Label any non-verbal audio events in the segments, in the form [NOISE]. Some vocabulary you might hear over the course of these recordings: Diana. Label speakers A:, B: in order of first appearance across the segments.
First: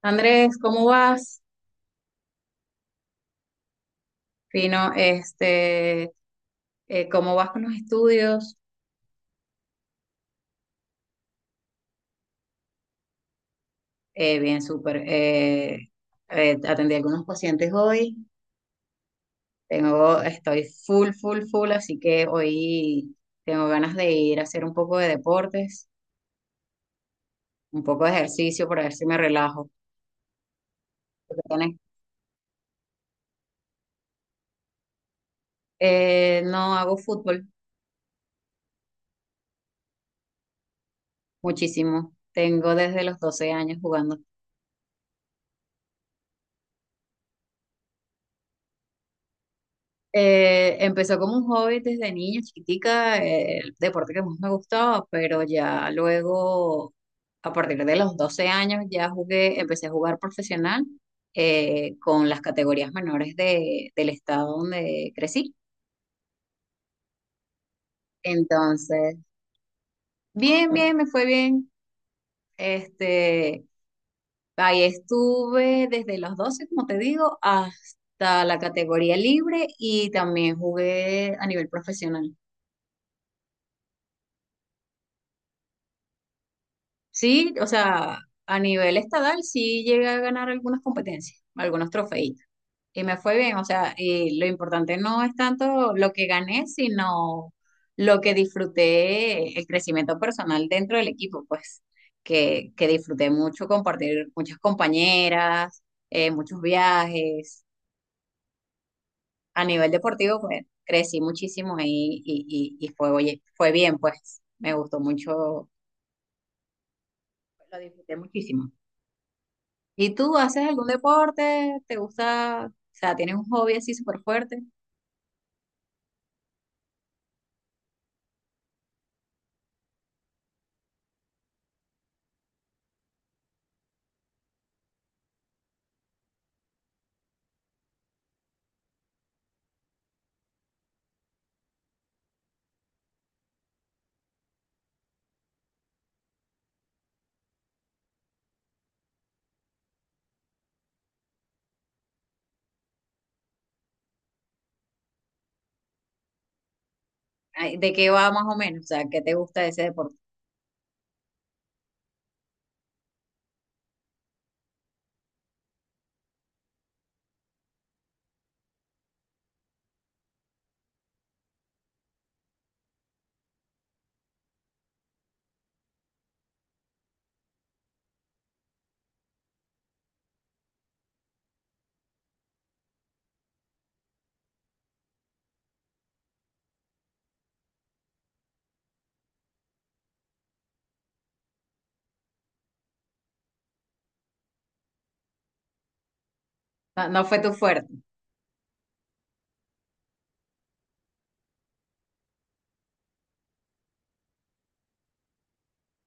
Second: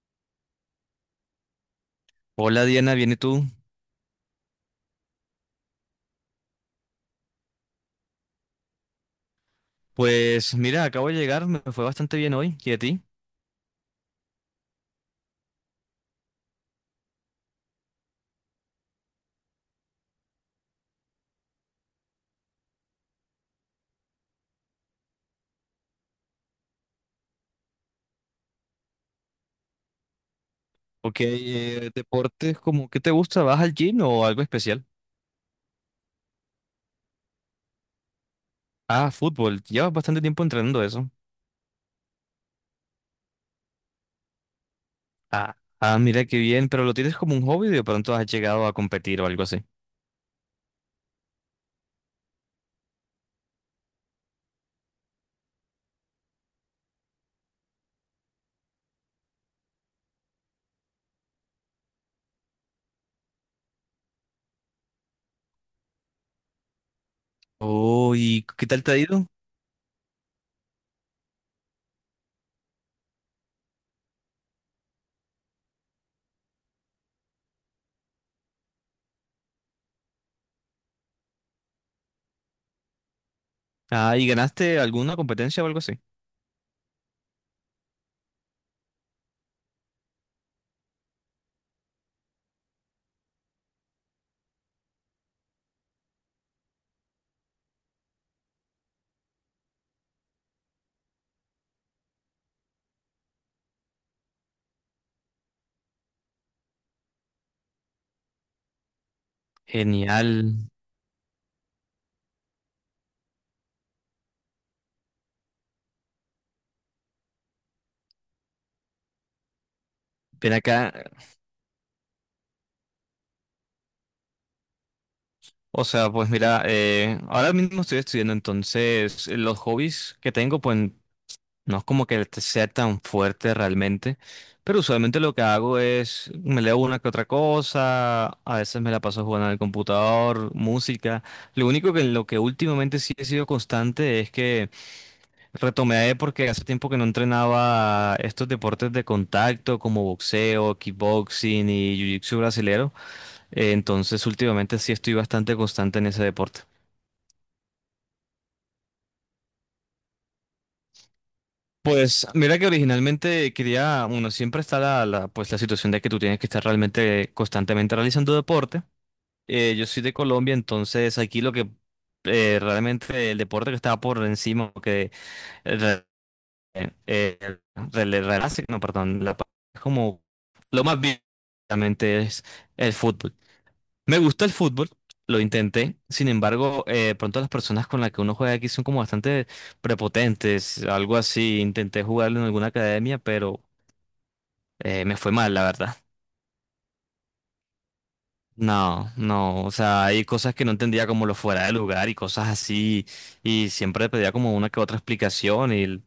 A: Andrés, ¿cómo vas?
B: Hola Diana, ¿bien y tú?
A: Fino, ¿cómo vas con los estudios?
B: Pues mira, acabo de llegar, me fue bastante bien hoy. ¿Y a ti?
A: Bien, súper. Atendí a algunos pacientes hoy. Estoy full, full, full, así que hoy tengo ganas de ir a hacer un poco de deportes, un poco de ejercicio para ver si me relajo.
B: Ok,
A: ¿Tú qué tienes?
B: deportes como, ¿qué te gusta? ¿Vas al gym o algo especial?
A: No hago fútbol
B: Ah, fútbol, llevas bastante tiempo entrenando eso.
A: muchísimo. Tengo desde los 12 años jugando.
B: Ah, ah, mira qué bien, pero lo tienes como un hobby y de pronto has llegado a competir o algo así.
A: Empezó como un hobby desde niña, chiquitica, el deporte que más me gustaba, pero ya luego, a partir de los 12 años, empecé a jugar profesional con las categorías menores del estado donde crecí.
B: Oh, ¿y qué tal te ha
A: Entonces,
B: ido?
A: bien, bien, me fue bien. Este, Ahí estuve desde los 12 como te digo, hasta la categoría libre y también jugué a nivel profesional.
B: Ah, ¿y ganaste alguna competencia o algo así?
A: Sí, o sea, a nivel estadal sí llegué a ganar algunas competencias, algunos trofeitos. Y me fue bien, o sea, y lo importante no es tanto lo que gané, sino lo que disfruté, el crecimiento personal dentro del equipo, pues, que disfruté mucho compartir muchas compañeras, muchos viajes. A nivel deportivo,
B: Genial.
A: pues, crecí muchísimo ahí y fue, oye, fue bien, pues, me gustó mucho, lo disfruté muchísimo. ¿Y tú
B: Ven
A: haces algún
B: acá.
A: deporte? ¿Te gusta? O sea, ¿tienes un hobby así súper fuerte?
B: O sea, pues mira, ahora mismo estoy estudiando, entonces los hobbies que tengo, pues no es como que sea tan fuerte realmente, pero usualmente lo que hago es me leo una que otra cosa, a veces me la paso jugando en el computador, música. Lo único que lo que últimamente sí he sido constante es que retomé porque hace tiempo que no entrenaba estos deportes de contacto como boxeo, kickboxing y jiu-jitsu brasilero. Entonces últimamente sí estoy bastante constante en ese deporte.
A: Ay, ¿de qué va más o menos? O sea, ¿qué te gusta de ese deporte?
B: Pues mira que originalmente quería, bueno, siempre está pues la situación de que tú tienes que estar realmente constantemente realizando deporte. Yo soy de Colombia, entonces aquí lo que realmente el deporte que estaba por encima, que eh, re- eh, no, perdón, es como lo más bien realmente es el fútbol. Me gusta el fútbol, lo intenté. Sin embargo, pronto las personas con las que uno juega aquí son como bastante prepotentes, algo así. Intenté jugarlo en alguna academia, pero me fue mal, la verdad.
A: No, no fue tu fuerte.
B: No, no, o sea, hay cosas que no entendía como lo fuera de lugar y cosas así, y siempre pedía como una que otra explicación y, o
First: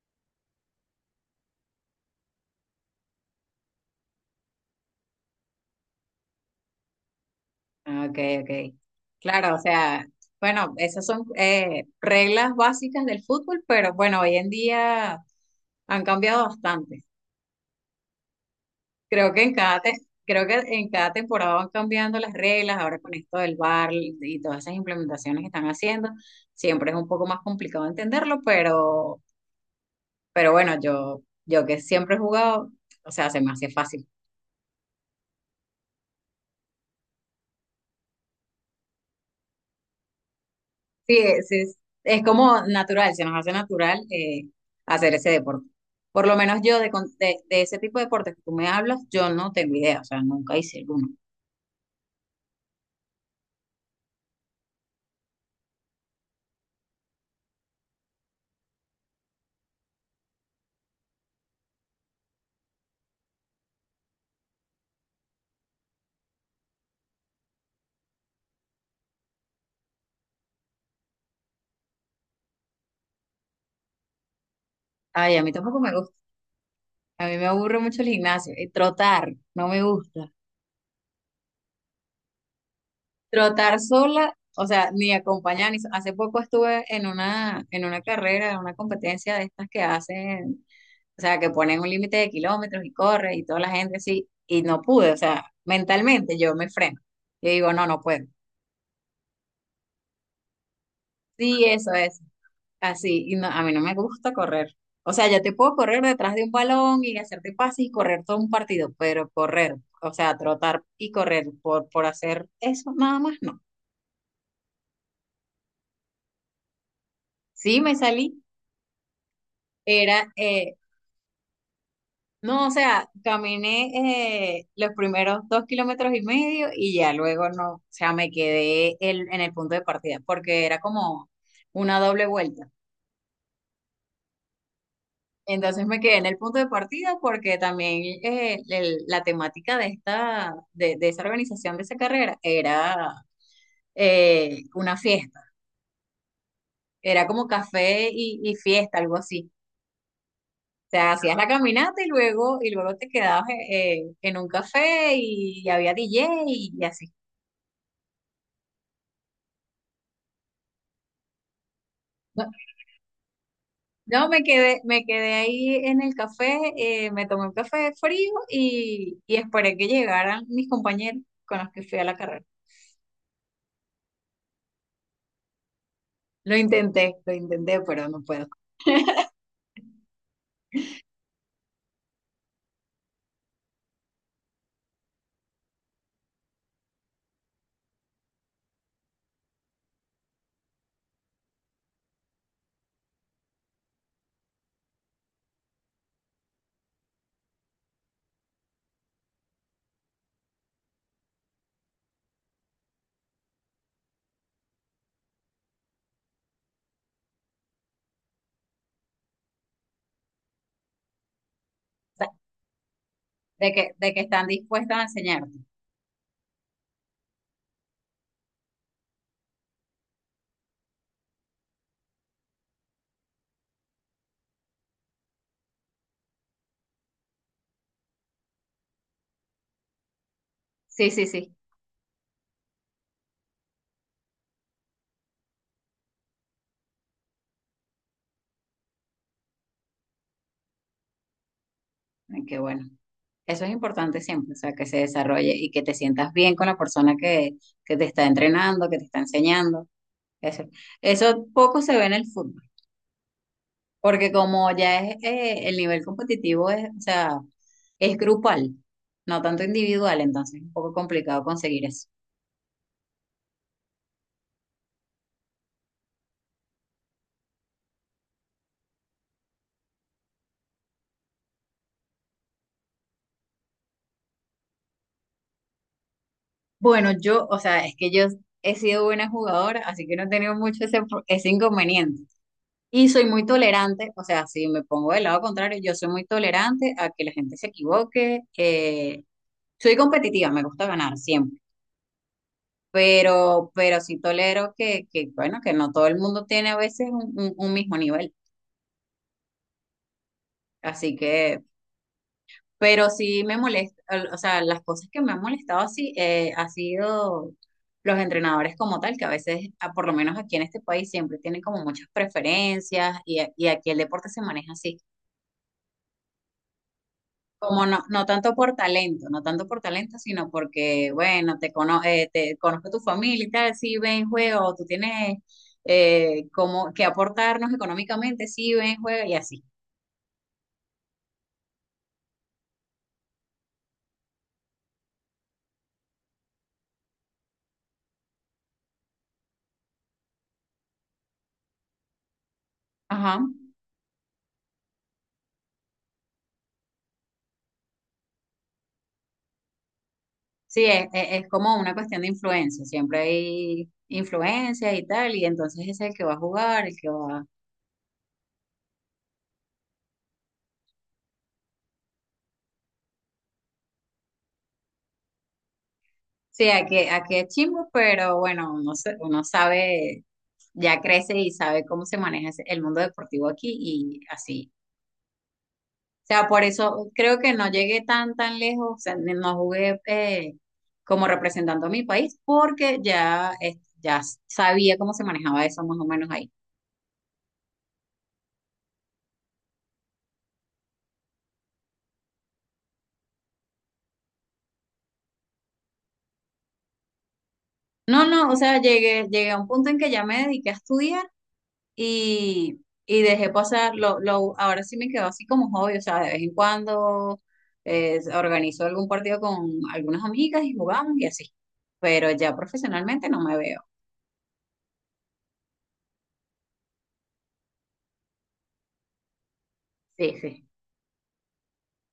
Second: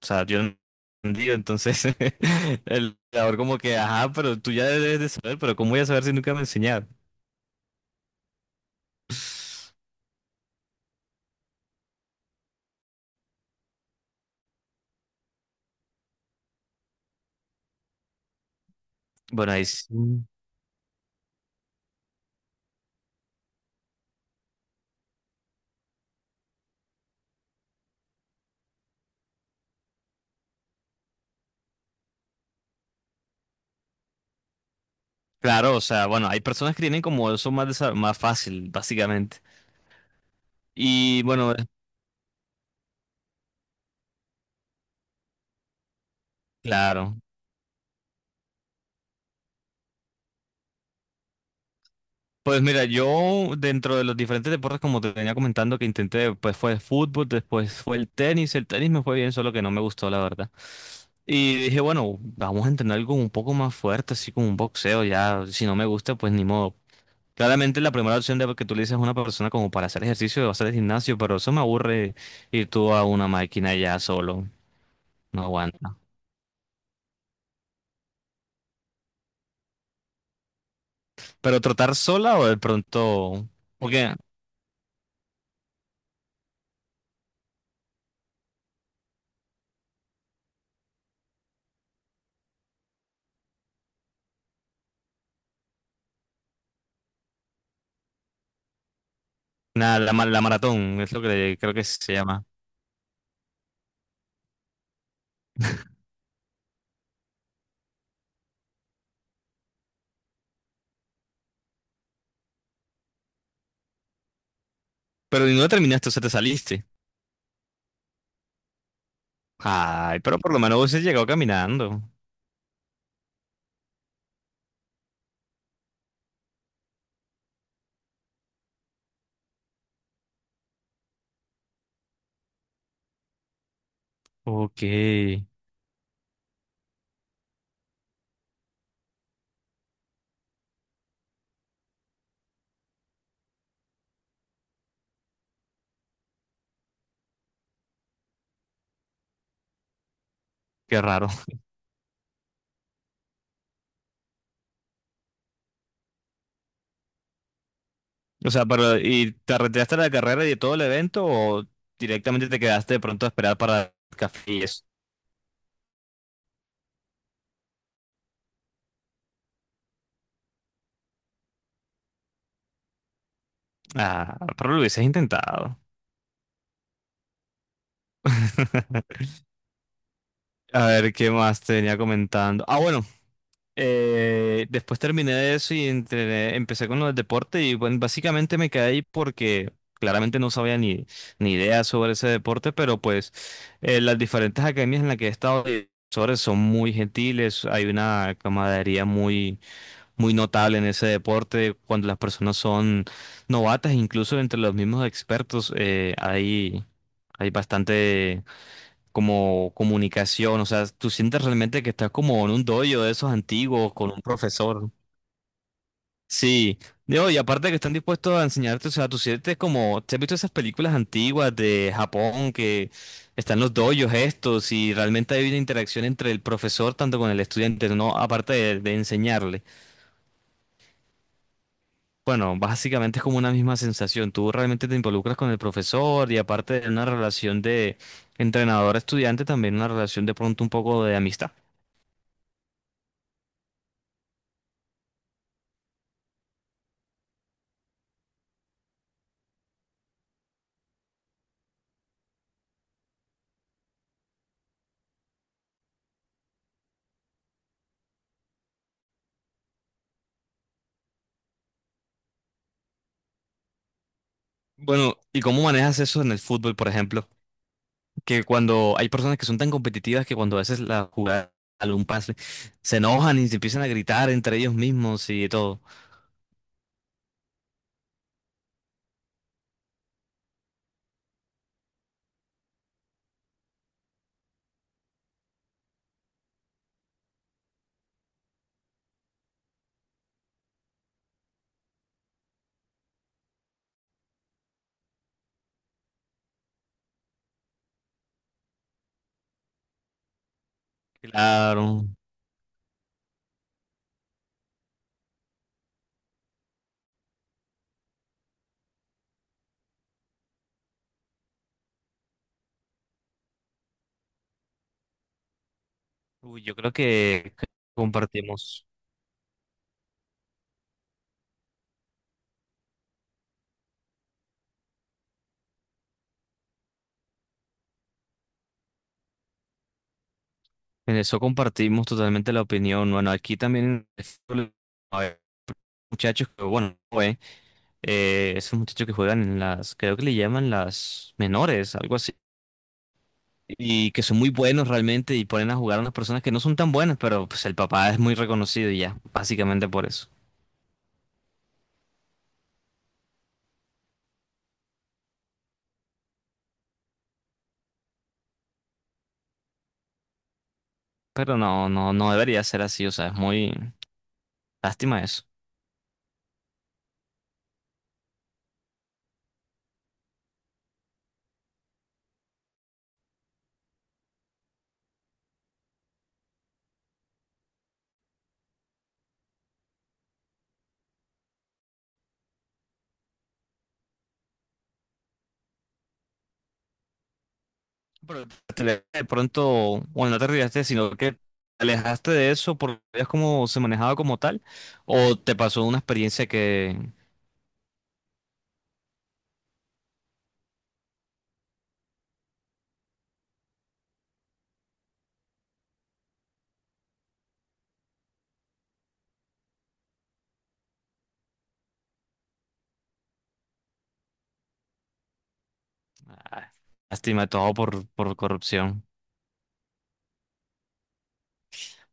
B: sea, yo no entendía, entonces [LAUGHS] el jugador como que, ajá, pero tú ya debes de saber, pero ¿cómo voy a saber si nunca me enseñaron?
A: Ah, ok, ok. Claro, o sea, bueno, esas son reglas básicas del fútbol, pero bueno, hoy en día han cambiado bastante. Creo que
B: Bueno,
A: en
B: ahí
A: cada,
B: sí.
A: te- Creo que en cada temporada van cambiando las reglas, ahora con esto del VAR y todas esas implementaciones que están haciendo, siempre es un poco más complicado entenderlo, pero bueno, yo que siempre he jugado, o sea, se me hace fácil.
B: Claro, o sea, bueno, hay personas que tienen como eso más, más fácil, básicamente.
A: Sí,
B: Y bueno,
A: es como natural, se nos hace natural hacer ese deporte. Por lo menos yo
B: claro.
A: de ese tipo de deportes que tú me hablas, yo no tengo idea, o sea, nunca hice alguno.
B: Pues mira, yo dentro de los diferentes deportes, como te venía comentando, que intenté, pues fue el fútbol, después fue el tenis. El tenis me fue bien, solo que no me gustó, la verdad. Y dije, bueno, vamos a entrenar algo un poco más fuerte, así como un boxeo, ya, si no me gusta, pues ni modo. Claramente la primera opción de que tú le dices a una persona como para hacer ejercicio va a ser el gimnasio, pero eso me aburre ir tú a una máquina ya solo,
A: Ay, a
B: no
A: mí tampoco me
B: aguanta.
A: gusta. A mí me aburre mucho el gimnasio. Y trotar, no me gusta.
B: ¿Pero trotar sola o de pronto?
A: Trotar
B: Porque,
A: sola, o sea, ni acompañar. Ni... Hace poco estuve en una carrera, en una competencia de estas que hacen, o sea, que ponen un límite de kilómetros y corre y toda la gente así, y no pude, o sea, mentalmente yo me freno. Yo digo, no, no puedo.
B: nada, la maratón es lo que
A: Sí,
B: creo que
A: eso
B: se
A: es
B: llama.
A: así, y no, a mí no me gusta correr. O sea, yo te puedo
B: [LAUGHS]
A: correr detrás de un balón y hacerte pases y correr todo un partido, pero correr, o sea, trotar y correr por hacer eso, nada más no.
B: Pero y no terminaste, o sea, te saliste.
A: Sí, me salí,
B: Ay,
A: era,
B: pero por lo
A: eh,
B: menos hubiese llegado caminando.
A: no, o sea, caminé los primeros dos kilómetros y medio y ya luego no, o sea, en el punto de partida porque era como una doble vuelta.
B: Ok, qué
A: Entonces me quedé en el punto de partida porque también la temática de esa organización de esa carrera era una fiesta, era como café y fiesta, algo así. O sea,
B: raro.
A: hacías la caminata y luego te quedabas en un café y, había DJ y así.
B: O sea, pero ¿y te retiraste de la carrera y de todo el evento o directamente te quedaste de pronto a esperar para el
A: No,
B: café y eso?
A: me quedé ahí en el café, me tomé un café frío y esperé que llegaran mis compañeros con los que fui a la carrera.
B: Ah, pero lo hubieses intentado.
A: Lo intenté, pero no puedo. O
B: [LAUGHS] A ver, ¿qué más te venía comentando? Ah, bueno, después terminé de eso y empecé con los deportes y bueno, básicamente me quedé ahí porque claramente no sabía ni, ni idea sobre ese deporte, pero pues las diferentes academias en las que he estado de profesores son muy gentiles, hay una camaradería muy, muy notable en ese deporte cuando las personas son novatas, incluso entre los mismos expertos hay bastante como comunicación, o sea, tú sientes realmente que estás
A: sea,
B: como en un dojo de esos antiguos con
A: de que
B: un
A: están
B: profesor.
A: dispuestos a enseñarte.
B: Sí, no, y aparte que están dispuestos a enseñarte, o sea, tú sientes como, ¿te has visto esas películas antiguas de Japón que están los dojos estos y realmente hay una interacción entre el profesor tanto con el estudiante, no aparte de enseñarle?
A: Sí, sí, sí.
B: Bueno, básicamente es como una misma sensación, tú realmente te involucras con el profesor y aparte de una relación de entrenador-estudiante, también una relación de pronto un poco de amistad.
A: Ay, qué bueno. Eso es importante siempre, o sea, que se desarrolle y que te sientas bien con la persona que te está entrenando, que te está enseñando. Eso, eso poco se ve en el fútbol. Porque como ya es el nivel competitivo es, o sea, es grupal, no tanto individual, entonces es un poco complicado conseguir eso.
B: Bueno, ¿y cómo manejas eso en el fútbol, por ejemplo? Que cuando hay personas que son tan competitivas que cuando a veces la jugada, algún pase, se enojan y se empiezan a gritar entre ellos mismos y todo.
A: Bueno, yo, o sea, es que yo he sido buena jugadora, así que no he tenido mucho ese, ese inconveniente. Y soy muy tolerante, o sea, si me pongo del lado contrario, yo soy muy tolerante a que la gente se equivoque. Soy competitiva, me gusta ganar siempre, pero sí tolero que, bueno, que no todo el mundo tiene a veces un mismo nivel. Así que
B: Claro.
A: pero sí me molesta, o sea, las cosas que me han molestado así ha sido los entrenadores como tal, que a veces, por lo menos aquí en este país, siempre tienen como muchas preferencias y aquí el deporte se maneja así.
B: Uy, yo creo que
A: Como no, no tanto por
B: compartimos,
A: talento, no tanto por talento, sino porque, bueno, te conozco tu familia y tal, sí, ven, juega, o tú tienes como que aportarnos económicamente, sí, ven, juega y así.
B: en eso compartimos totalmente la opinión. Bueno, aquí también hay muchachos que, bueno, eh, esos muchachos que juegan en las, creo que le llaman las menores, algo así,
A: Ajá.
B: y que son muy buenos realmente y ponen a jugar a unas personas que no son tan buenas, pero pues el papá es muy reconocido y ya, básicamente por eso.
A: Sí, es como una cuestión de influencia, siempre hay influencias y tal, y entonces es el que va a jugar, el que va...
B: Pero no, no, no debería ser así, o sea, es muy lástima eso.
A: Sí, aquí, aquí es chimbo, pero bueno, uno sabe, ya crece y sabe cómo se maneja el mundo deportivo aquí y así. O sea, por eso creo que no llegué tan, tan lejos, o sea, no jugué como representando a mi país, porque ya, ya sabía cómo se manejaba eso más o menos ahí.
B: Pero de pronto, bueno, no te arriesgaste, sino que te alejaste de eso porque veías cómo se manejaba como tal, o te pasó una experiencia que
A: No, no, o sea, llegué, llegué a un punto en que ya me dediqué a estudiar y dejé pasar, ahora sí me quedó así como hobby, o sea, de vez en cuando organizo algún partido con algunas amigas y jugamos y así, pero ya profesionalmente no me veo.
B: ah, lástima todo por corrupción.
A: Sí, sí.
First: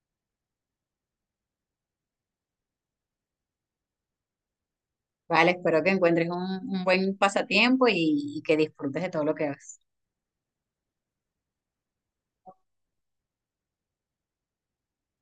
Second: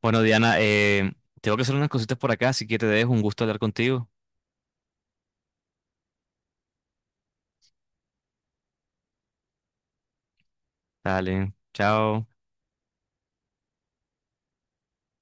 B: Bueno, Diana, tengo que hacer unas cositas por acá, así que te dejo, un gusto hablar contigo.
A: Vale, espero que encuentres un buen pasatiempo y que disfrutes de todo lo que haces.
B: Dale, chao.